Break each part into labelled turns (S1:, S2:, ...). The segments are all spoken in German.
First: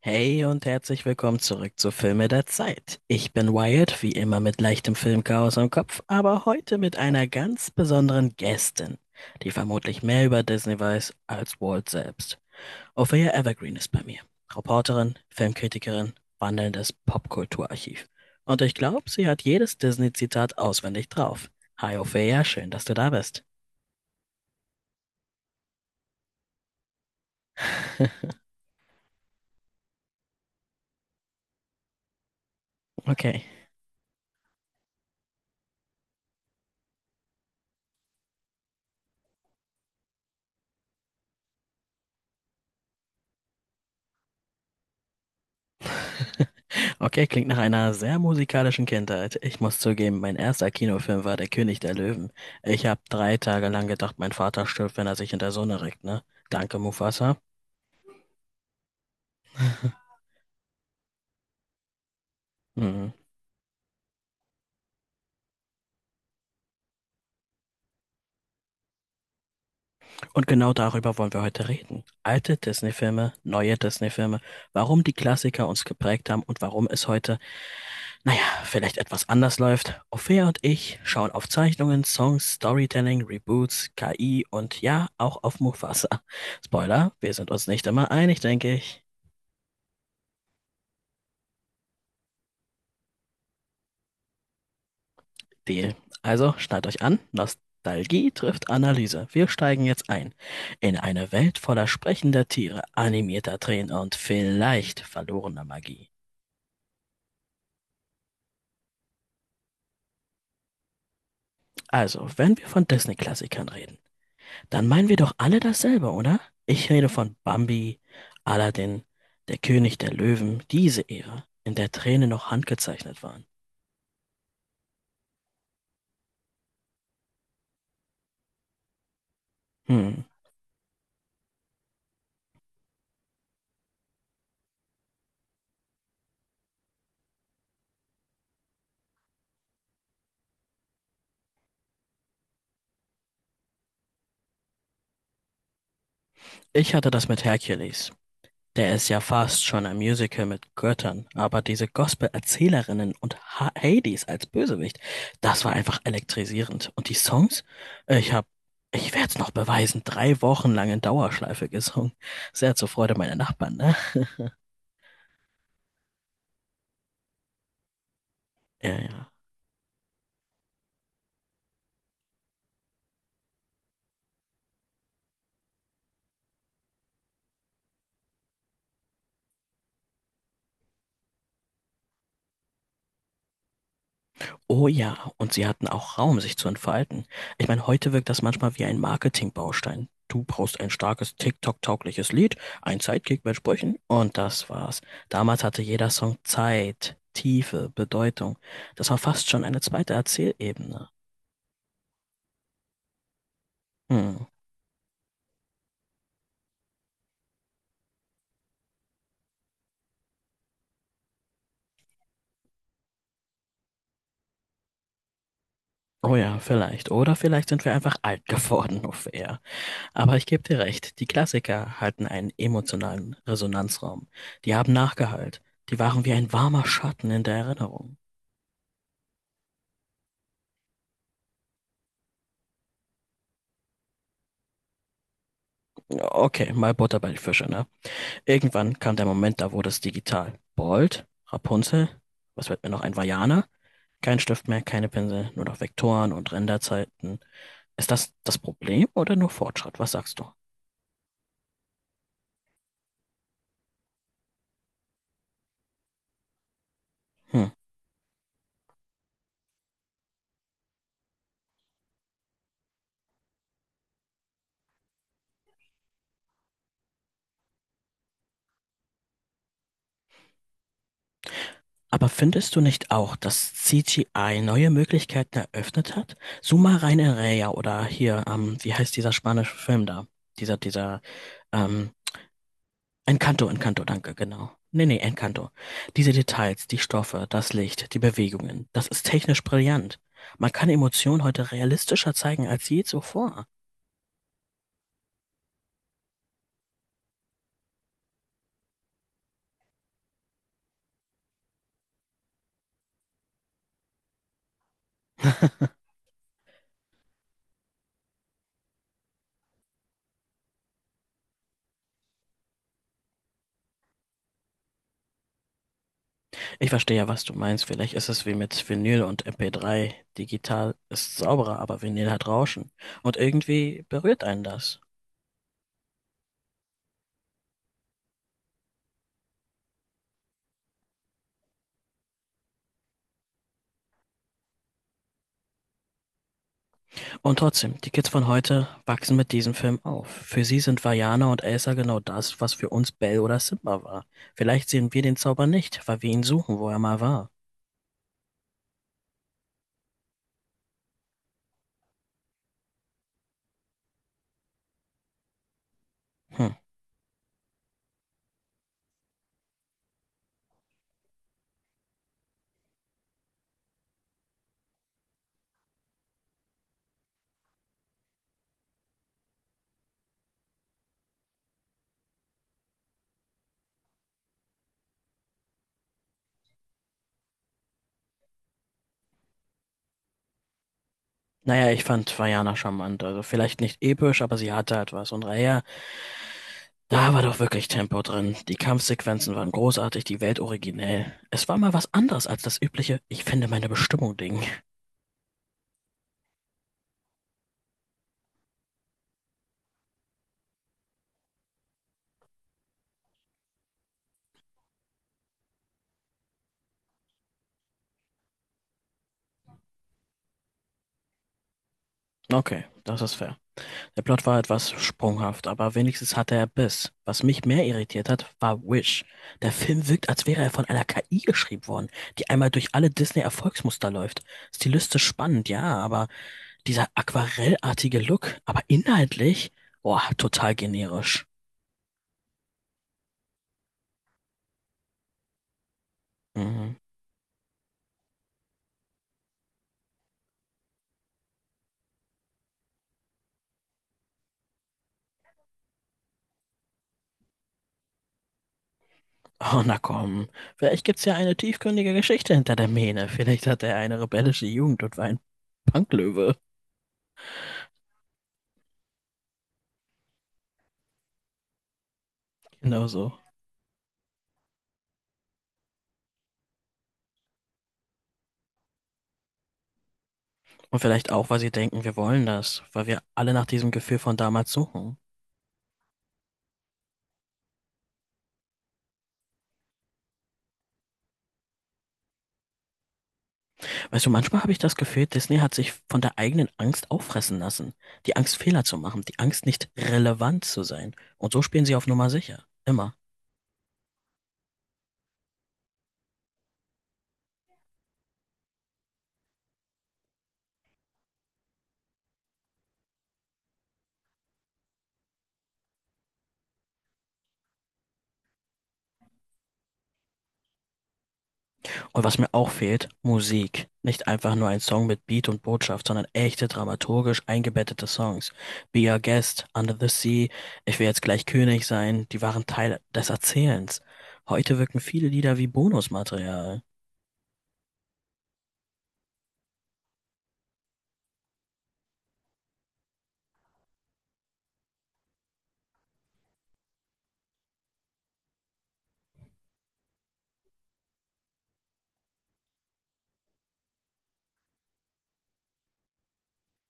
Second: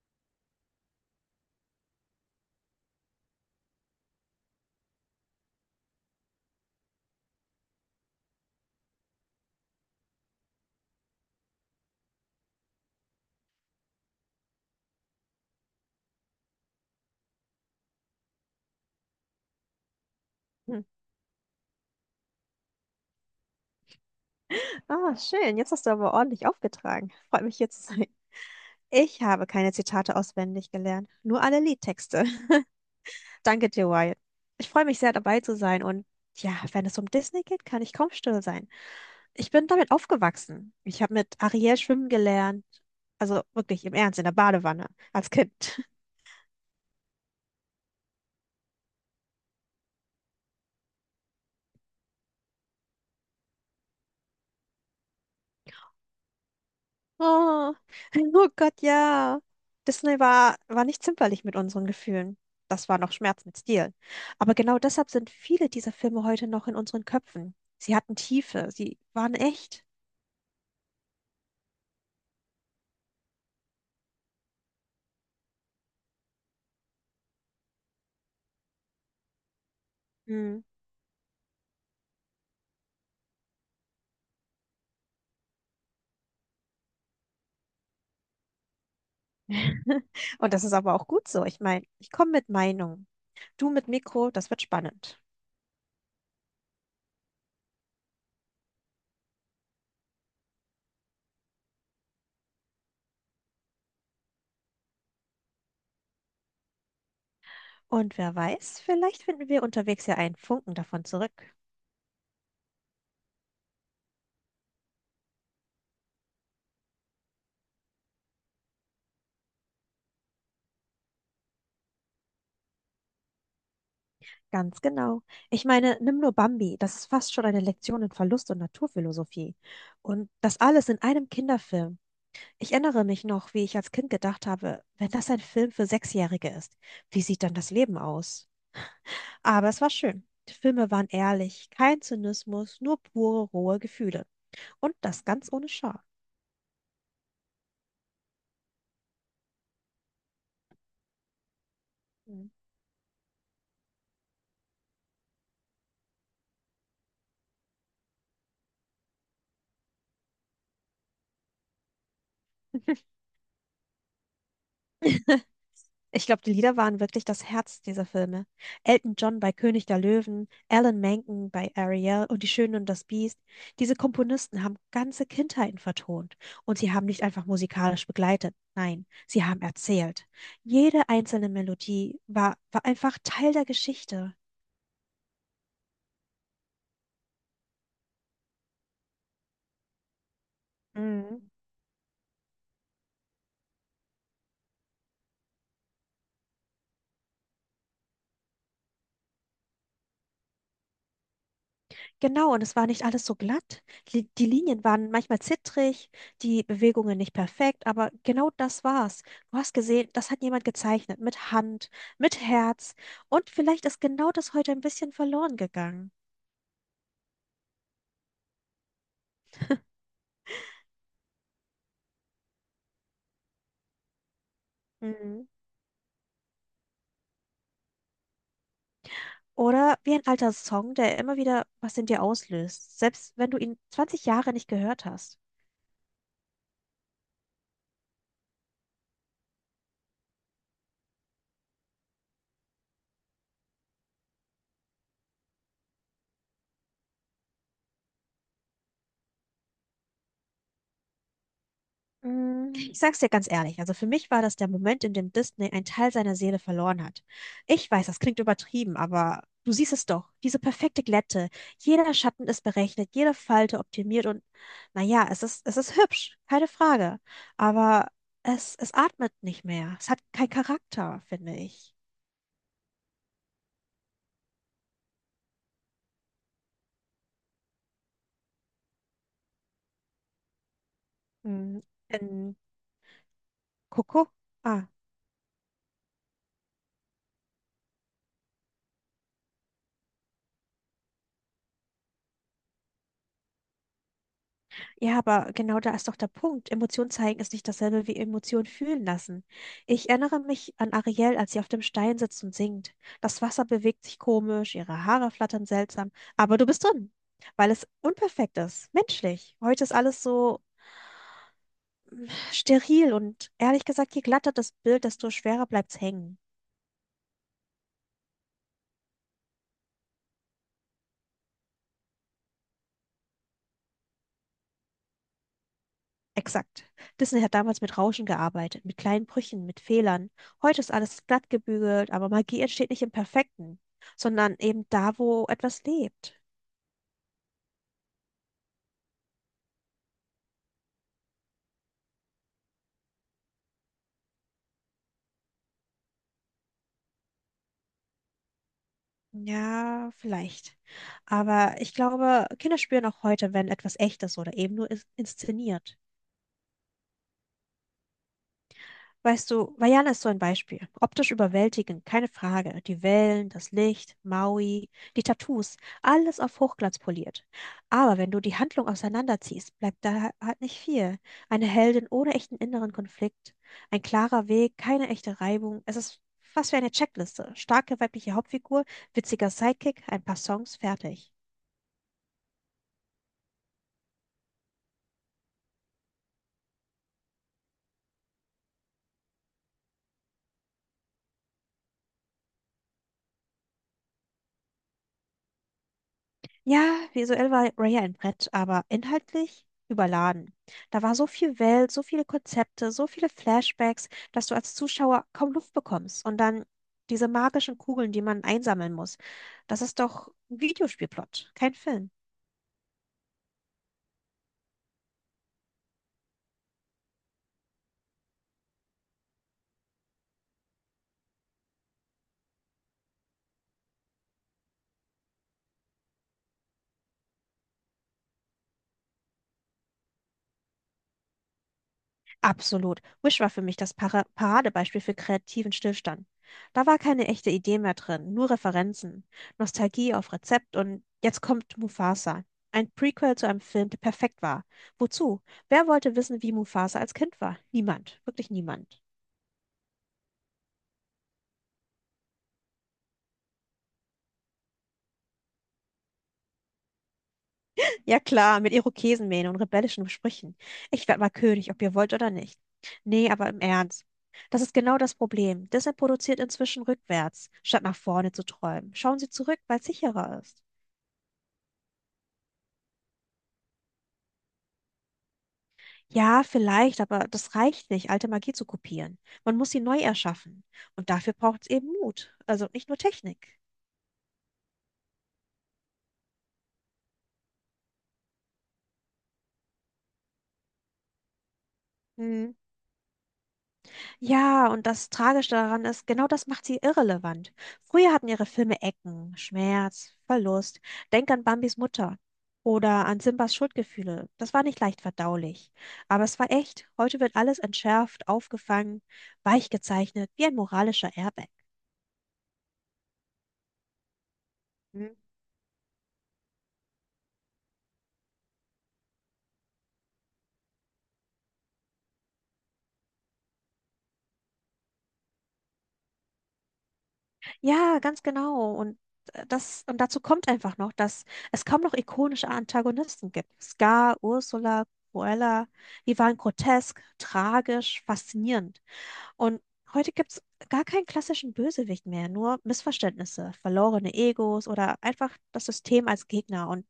S1: Hey und herzlich willkommen zurück zu Filme der Zeit. Ich bin Wyatt, wie immer mit leichtem Filmchaos im Kopf, aber heute mit einer ganz besonderen Gästin, die vermutlich mehr über Disney weiß als Walt selbst. Ophelia Evergreen ist bei mir. Reporterin, Filmkritikerin, wandelndes Popkulturarchiv. Und ich glaube, sie hat jedes Disney-Zitat
S2: Hm.
S1: auswendig drauf. Hi Ophelia, schön, dass du da bist.
S2: Ah, schön. Jetzt hast du aber ordentlich aufgetragen. Freut mich hier zu sein. Ich habe keine Zitate auswendig gelernt, nur alle Liedtexte.
S1: Okay,
S2: Danke dir, Wyatt. Ich freue mich sehr, dabei zu sein. Und ja, wenn es um Disney geht, kann ich kaum still sein. Ich bin damit aufgewachsen. Ich habe mit Ariel schwimmen gelernt. Also wirklich im Ernst, in der Badewanne als Kind.
S1: okay, klingt nach einer sehr musikalischen Kindheit. Ich muss zugeben, mein erster Kinofilm war Der König der Löwen. Ich habe drei Tage lang gedacht, mein Vater stirbt, wenn er sich in der Sonne regt, ne? Danke, Mufasa.
S2: Oh, oh Gott, ja. Disney war nicht zimperlich mit unseren Gefühlen. Das war
S1: Mhm.
S2: noch Schmerz mit Stil. Aber genau deshalb sind viele dieser Filme heute noch in unseren Köpfen. Sie hatten Tiefe, sie waren echt.
S1: Und genau darüber wollen wir heute reden. Alte Disney-Filme, neue Disney-Filme, warum die Klassiker uns geprägt haben und warum es heute, naja, vielleicht etwas anders läuft. Ophäa und
S2: Hm.
S1: ich schauen auf Zeichnungen, Songs, Storytelling, Reboots, KI und ja, auch auf Mufasa. Spoiler, wir sind uns nicht immer einig, denke ich.
S2: Und das ist aber auch gut so. Ich meine, ich komme mit Meinung. Du mit Mikro, das wird spannend.
S1: Deal. Also schnallt euch an, Nostalgie trifft Analyse. Wir steigen jetzt ein in eine Welt voller sprechender Tiere, animierter Tränen und vielleicht verlorener Magie.
S2: Und wer weiß, vielleicht finden wir unterwegs ja einen Funken davon zurück.
S1: Also, wenn wir von Disney-Klassikern reden, dann meinen wir doch alle dasselbe, oder? Ich rede von Bambi, Aladdin, Der König der Löwen, diese Ära, in der Tränen noch handgezeichnet waren.
S2: Ganz genau. Ich meine, nimm nur Bambi, das ist fast schon eine Lektion in Verlust und Naturphilosophie.
S1: Hm,
S2: Und das alles in einem Kinderfilm. Ich erinnere mich noch, wie ich als Kind gedacht habe, wenn das ein Film für Sechsjährige ist, wie sieht dann das Leben aus? Aber es war schön. Die Filme waren ehrlich, kein Zynismus, nur pure, rohe Gefühle. Und das ganz ohne Scham.
S1: ich hatte das mit Hercules. Der ist ja fast schon ein Musical mit Göttern, aber diese
S2: Hm.
S1: Gospel-Erzählerinnen und ha Hades als Bösewicht, das war einfach elektrisierend. Und die Songs? Ich hab, ich werd's noch beweisen, drei Wochen lang in Dauerschleife gesungen. Sehr zur Freude meiner Nachbarn, ne?
S2: Ich glaube, die Lieder waren wirklich das Herz dieser Filme.
S1: Ja,
S2: Elton
S1: ja.
S2: John bei König der Löwen, Alan Menken bei Ariel und Die Schöne und das Biest. Diese Komponisten haben ganze Kindheiten vertont und sie haben nicht einfach musikalisch begleitet, nein, sie haben erzählt. Jede einzelne Melodie war einfach Teil der Geschichte.
S1: Oh ja, und sie hatten auch Raum, sich zu entfalten. Ich meine, heute wirkt das manchmal wie ein Marketingbaustein. Du brauchst ein starkes
S2: Mhm.
S1: TikTok-taugliches Lied, ein Sidekick mit Sprüchen und das war's. Damals hatte jeder Song Zeit, Tiefe, Bedeutung. Das war fast schon eine zweite Erzählebene.
S2: Genau, und es war nicht alles so glatt. Die
S1: Hm.
S2: Linien waren manchmal zittrig, die Bewegungen nicht perfekt, aber genau das war's. Du hast gesehen, das hat jemand gezeichnet, mit Hand, mit Herz. Und vielleicht ist genau das heute ein bisschen verloren gegangen.
S1: Oh ja, vielleicht. Oder vielleicht sind wir einfach alt geworden, auf eher. Aber ich gebe dir recht, die Klassiker hatten einen emotionalen Resonanzraum. Die haben
S2: Mhm.
S1: nachgehallt. Die waren wie ein warmer Schatten in der Erinnerung.
S2: Oder wie ein alter Song, der immer wieder was in dir auslöst, selbst wenn du ihn 20 Jahre nicht gehört hast.
S1: Okay, mal Butter bei die Fische, ne? Irgendwann kam der Moment, da wurde es digital. Bold, Rapunzel, was wird mir noch ein Vajana? Kein Stift mehr, keine Pinsel, nur noch Vektoren und Renderzeiten. Ist das das Problem oder nur Fortschritt? Was sagst du?
S2: Ich sag's dir ganz ehrlich, also für mich war das der Moment, in dem Disney einen Teil seiner Seele verloren hat.
S1: Hm.
S2: Ich weiß, das klingt übertrieben, aber du siehst es doch, diese perfekte Glätte. Jeder Schatten ist berechnet, jede Falte optimiert und naja, es ist hübsch, keine Frage. Aber es atmet nicht mehr. Es hat keinen Charakter, finde ich.
S1: Aber findest du nicht auch, dass CGI neue Möglichkeiten eröffnet hat? Suma rein Raya oder hier, wie heißt dieser spanische Film da? Dieser, dieser,
S2: Mm,
S1: ähm,
S2: In
S1: Encanto, Encanto,
S2: Coco?
S1: danke, genau.
S2: Ah.
S1: Nee, nee, Encanto. Diese Details, die Stoffe, das Licht, die Bewegungen, das ist technisch brillant. Man kann Emotionen heute realistischer zeigen als je zuvor.
S2: Ja, aber genau da ist doch der Punkt. Emotion zeigen ist nicht dasselbe wie Emotion fühlen lassen. Ich erinnere mich an Ariel, als sie auf dem Stein sitzt und singt. Das Wasser bewegt sich komisch, ihre Haare flattern seltsam, aber du bist drin, weil es unperfekt ist, menschlich. Heute ist alles so steril und ehrlich gesagt, je glatter das Bild, desto schwerer bleibt's hängen.
S1: Ich verstehe ja, was du meinst. Vielleicht ist es wie mit Vinyl und MP3. Digital ist sauberer, aber Vinyl hat Rauschen. Und irgendwie berührt einen das.
S2: Exakt. Disney hat damals mit Rauschen gearbeitet, mit kleinen Brüchen, mit Fehlern. Heute ist alles glatt gebügelt, aber Magie entsteht nicht im Perfekten, sondern eben da, wo etwas lebt.
S1: Und trotzdem, die Kids von heute wachsen mit diesem Film auf. Für sie sind Vajana und Elsa genau das, was für uns Belle oder Simba war. Vielleicht sehen wir den Zauber nicht, weil wir ihn suchen, wo er mal war.
S2: Ja, vielleicht. Aber ich glaube, Kinder spüren auch heute, wenn etwas echt ist oder eben nur inszeniert.
S1: Hm.
S2: Weißt du, Vajana ist so ein Beispiel. Optisch überwältigend, keine Frage. Die Wellen, das Licht, Maui, die Tattoos, alles auf Hochglanz poliert. Aber wenn du die Handlung auseinanderziehst, bleibt da halt nicht viel. Eine Heldin ohne echten inneren Konflikt, ein klarer Weg, keine echte Reibung. Es ist fast wie eine Checkliste. Starke weibliche Hauptfigur, witziger Sidekick, ein paar Songs, fertig.
S1: Naja, ich fand Vajana charmant. Also vielleicht nicht episch, aber sie hatte halt was. Und Raya, da war doch wirklich Tempo drin. Die Kampfsequenzen waren großartig, die Welt originell. Es war mal was anderes als das übliche Ich finde meine Bestimmung Ding.
S2: Ja, visuell war Raya ein Brett, aber inhaltlich überladen. Da war so viel Welt, so viele Konzepte, so viele Flashbacks, dass du als Zuschauer kaum Luft bekommst. Und dann diese magischen Kugeln, die man einsammeln muss. Das ist doch ein Videospielplot, kein Film.
S1: Okay, das ist fair. Der Plot war etwas sprunghaft, aber wenigstens hatte er Biss. Was mich mehr irritiert hat, war Wish. Der Film wirkt, als wäre er von einer KI geschrieben worden, die einmal durch alle Disney-Erfolgsmuster läuft. Stilistisch spannend, ja, aber dieser aquarellartige Look, aber inhaltlich, boah, total generisch.
S2: Absolut. Wish war für mich das Paradebeispiel für kreativen Stillstand. Da
S1: Mhm.
S2: war keine echte Idee mehr drin, nur Referenzen, Nostalgie auf Rezept und jetzt kommt Mufasa. Ein Prequel zu einem Film, der perfekt war. Wozu? Wer wollte wissen, wie Mufasa als Kind war? Niemand. Wirklich niemand.
S1: Oh, na komm. Vielleicht gibt's ja eine tiefgründige Geschichte hinter der Mähne. Vielleicht hatte er eine rebellische Jugend und war ein Punklöwe.
S2: Ja klar, mit Irokesenmähne und rebellischen Sprüchen. Ich werd mal König, ob ihr wollt oder nicht.
S1: Genau
S2: Nee,
S1: so.
S2: aber im Ernst. Das ist genau das Problem. Disney produziert inzwischen rückwärts, statt nach vorne zu träumen. Schauen Sie zurück, weil es sicherer ist.
S1: Und vielleicht auch, weil sie denken, wir wollen das, weil wir alle nach diesem Gefühl von damals suchen.
S2: Ja, vielleicht, aber das reicht nicht, alte Magie zu kopieren. Man muss sie neu erschaffen. Und dafür braucht es eben Mut. Also nicht nur Technik.
S1: Weißt du, manchmal habe ich das Gefühl, Disney hat sich von der eigenen Angst auffressen lassen. Die Angst, Fehler zu machen, die Angst, nicht relevant zu sein. Und so spielen sie auf Nummer
S2: Hm.
S1: sicher. Immer.
S2: Ja, und das Tragische daran ist, genau das macht sie irrelevant. Früher hatten ihre Filme Ecken, Schmerz, Verlust. Denk an Bambis Mutter oder an Simbas Schuldgefühle. Das war nicht leicht verdaulich. Aber es war echt. Heute wird alles entschärft, aufgefangen, weich gezeichnet, wie ein moralischer Airbag.
S1: Und was mir auch fehlt, Musik. Nicht einfach nur ein Song mit Beat und Botschaft, sondern echte dramaturgisch eingebettete Songs. Be Our Guest, Under the Sea, Ich will jetzt gleich König sein, die waren Teil des Erzählens. Heute wirken viele Lieder wie Bonusmaterial.
S2: Ja, ganz genau. Und dazu kommt einfach noch, dass es kaum noch ikonische Antagonisten gibt. Scar, Ursula, Cruella, die waren grotesk, tragisch, faszinierend. Und heute gibt es gar keinen klassischen Bösewicht mehr, nur Missverständnisse, verlorene Egos oder einfach das System als Gegner. Und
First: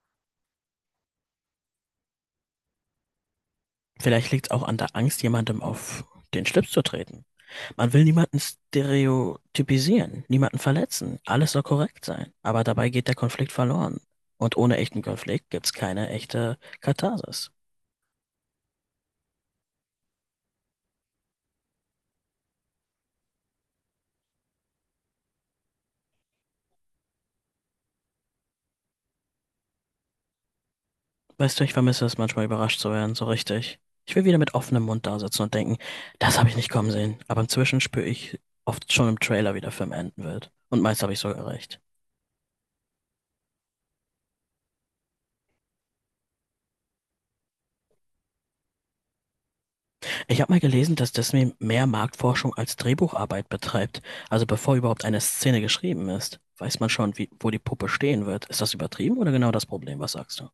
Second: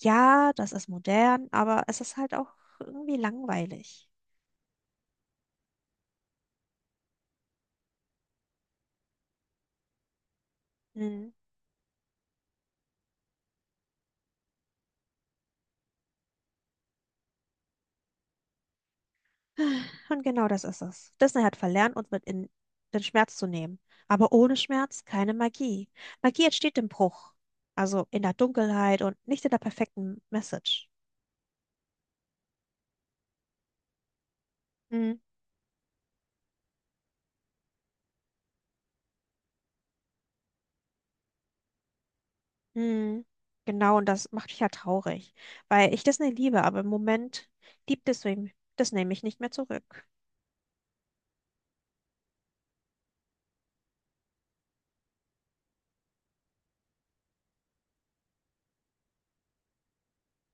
S2: ja, das ist modern, aber es ist halt auch irgendwie langweilig.
S1: Vielleicht liegt es auch an der Angst, jemandem auf den Schlips zu treten. Man will niemanden stereotypisieren, niemanden verletzen.
S2: Mhm.
S1: Alles soll korrekt sein. Aber dabei geht der Konflikt verloren. Und ohne echten Konflikt gibt's keine echte Katharsis.
S2: Und genau das ist es. Disney hat verlernt, uns mit in den Schmerz zu nehmen. Aber ohne Schmerz keine Magie. Magie entsteht im Bruch. Also in der Dunkelheit und nicht in der perfekten Message.
S1: Weißt du, ich vermisse es manchmal überrascht zu werden, so richtig. Ich will wieder mit offenem Mund
S2: Hm,
S1: da sitzen und denken, das habe ich nicht kommen sehen. Aber inzwischen spüre ich oft schon im Trailer, wie der Film enden wird. Und meist habe ich sogar recht.
S2: hm. Genau, und das macht mich ja traurig. Weil ich Disney liebe, aber im Moment liebt Disney mich nicht mehr zurück.
S1: Ich habe mal gelesen, dass Disney mehr Marktforschung als Drehbucharbeit betreibt. Also bevor überhaupt eine Szene geschrieben ist, weiß man schon, wie, wo die Puppe stehen wird. Ist das übertrieben oder genau das Problem? Was sagst du?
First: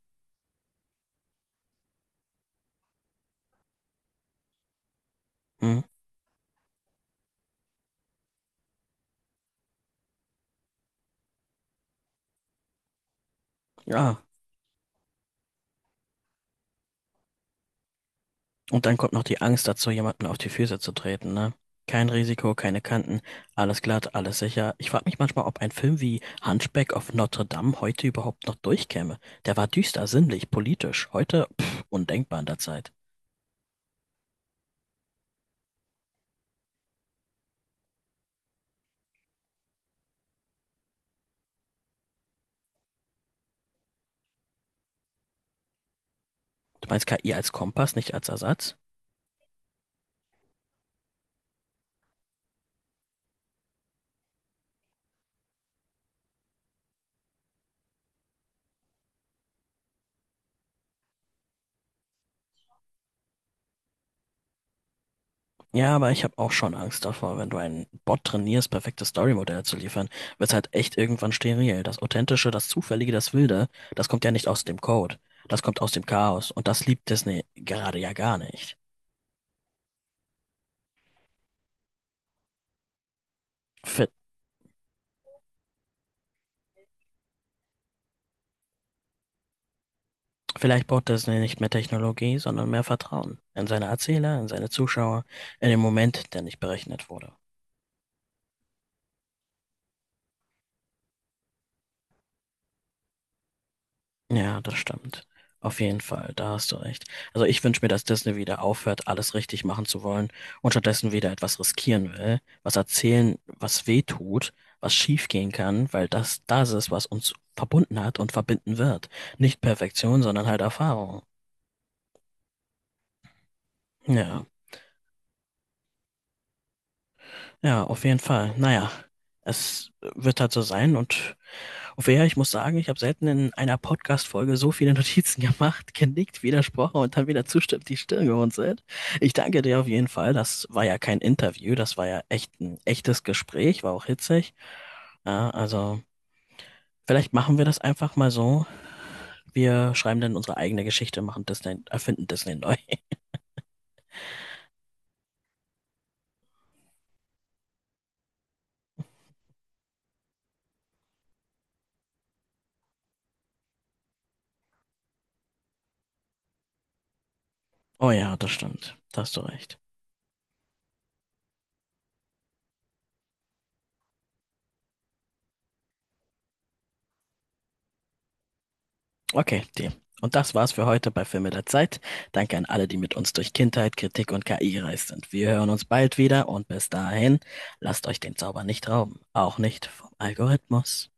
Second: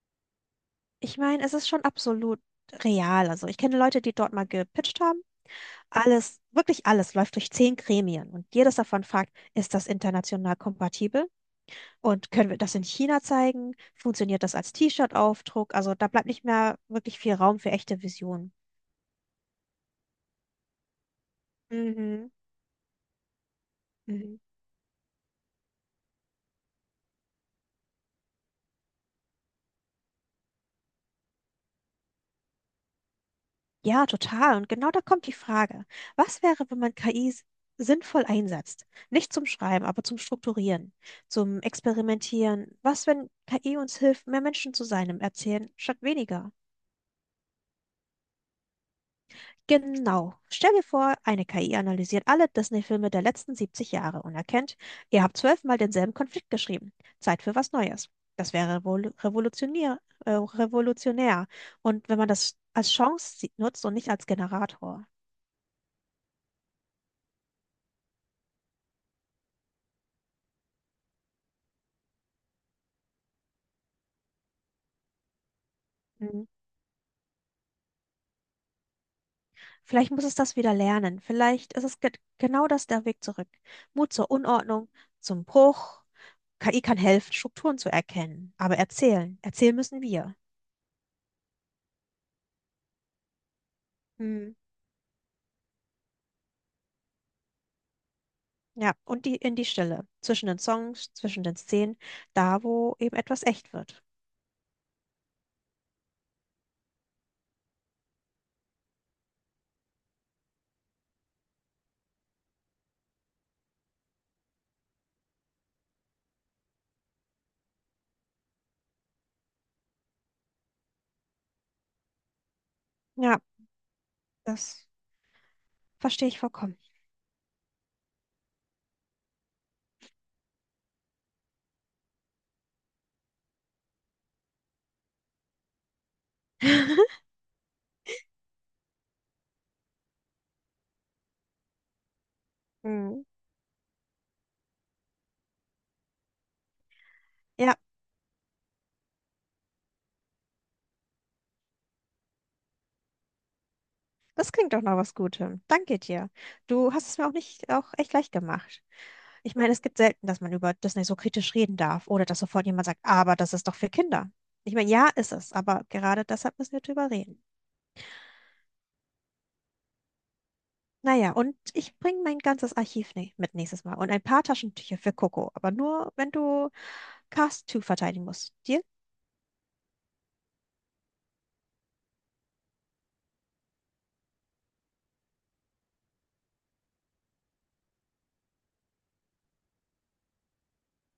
S2: Ich meine, es ist schon absolut real. Also ich kenne Leute, die dort mal gepitcht haben.
S1: Hm?
S2: Alles, wirklich alles läuft durch 10 Gremien. Und jedes davon fragt, ist das international kompatibel? Und können wir das in China zeigen?
S1: Ja,
S2: Funktioniert das als T-Shirt-Aufdruck? Also da bleibt nicht mehr wirklich viel Raum für echte Visionen.
S1: und dann kommt noch die Angst dazu, jemanden auf die Füße zu treten, ne? Kein
S2: Mhm.
S1: Risiko, keine Kanten, alles glatt, alles
S2: Mhm.
S1: sicher. Ich frage mich manchmal, ob ein Film wie Hunchback of Notre Dame heute überhaupt noch durchkäme. Der war düster, sinnlich, politisch. Heute, pff, undenkbar in der Zeit.
S2: Ja, total. Und genau da kommt die Frage. Was wäre, wenn man KI sinnvoll einsetzt? Nicht zum Schreiben, aber zum Strukturieren, zum Experimentieren. Was, wenn KI uns hilft, mehr Menschen zu sein im Erzählen statt weniger?
S1: Du meinst KI als Kompass, nicht als Ersatz?
S2: Genau. Stell dir vor, eine KI analysiert alle Disney-Filme der letzten 70 Jahre und erkennt, ihr habt zwölfmal denselben Konflikt geschrieben. Zeit für was Neues. Das wäre revolutionär, äh, revolutionär. Und wenn man das als Chance nutzt und nicht als Generator.
S1: Ja, aber ich habe auch schon Angst davor, wenn du einen Bot trainierst, perfekte Storymodelle zu liefern, wird's halt echt irgendwann steril. Das Authentische, das Zufällige, das Wilde, das kommt ja nicht aus dem Code. Das kommt aus dem
S2: Mhm.
S1: Chaos. Und das liebt Disney gerade ja gar nicht.
S2: Vielleicht muss es das wieder lernen. Vielleicht ist es ge genau das der Weg zurück.
S1: V-
S2: Mut zur Unordnung, zum Bruch. KI kann helfen, Strukturen zu erkennen. Aber erzählen, erzählen müssen wir.
S1: Vielleicht braucht Disney nicht mehr Technologie, sondern mehr Vertrauen in seine Erzähler, in seine Zuschauer, in den Moment, der nicht berechnet wurde.
S2: Ja, und die in die Stille, zwischen den Songs, zwischen den Szenen, da wo eben etwas echt wird.
S1: Ja, das stimmt. Auf jeden Fall, da hast du recht. Also ich wünsche mir, dass Disney wieder aufhört, alles richtig machen zu wollen und stattdessen wieder etwas riskieren will, was erzählen, was weh tut, was schief gehen kann, weil das das ist, was uns verbunden hat und verbinden wird. Nicht Perfektion, sondern halt Erfahrung.
S2: Ja,
S1: Ja,
S2: das verstehe ich vollkommen.
S1: ja, auf jeden Fall. Naja, es wird halt so sein und auf jeden Fall, ich muss sagen, ich habe selten in einer Podcast-Folge so viele Notizen gemacht, genickt, widersprochen und dann wieder zustimmt, die Stirn gerunzelt. Ich danke dir auf jeden Fall. Das war ja kein Interview, das war ja echt ein
S2: Hm.
S1: echtes Gespräch, war auch hitzig. Ja, also vielleicht machen wir
S2: Ja,
S1: das einfach mal so. Wir schreiben dann unsere eigene Geschichte, machen Disney, erfinden Disney neu.
S2: das klingt doch nach was Gutem. Danke dir. Du hast es mir auch nicht auch echt leicht gemacht. Ich meine, es gibt selten, dass man über Disney so kritisch reden darf oder dass sofort jemand sagt, aber das ist doch für Kinder. Ich meine, ja, ist es, aber gerade deshalb müssen wir drüber reden.
S1: Oh ja, das stimmt. Da hast du recht.
S2: Naja, und ich bringe mein ganzes Archiv ne mit nächstes Mal und ein paar Taschentücher für Coco, aber nur, wenn du Cast 2 verteidigen musst. Deal?
S1: Okay, die. Und das war's für heute bei Filme der Zeit. Danke an alle, die mit uns durch Kindheit, Kritik und KI gereist sind. Wir hören uns bald wieder und bis dahin, lasst euch den Zauber nicht rauben, auch nicht vom Algorithmus.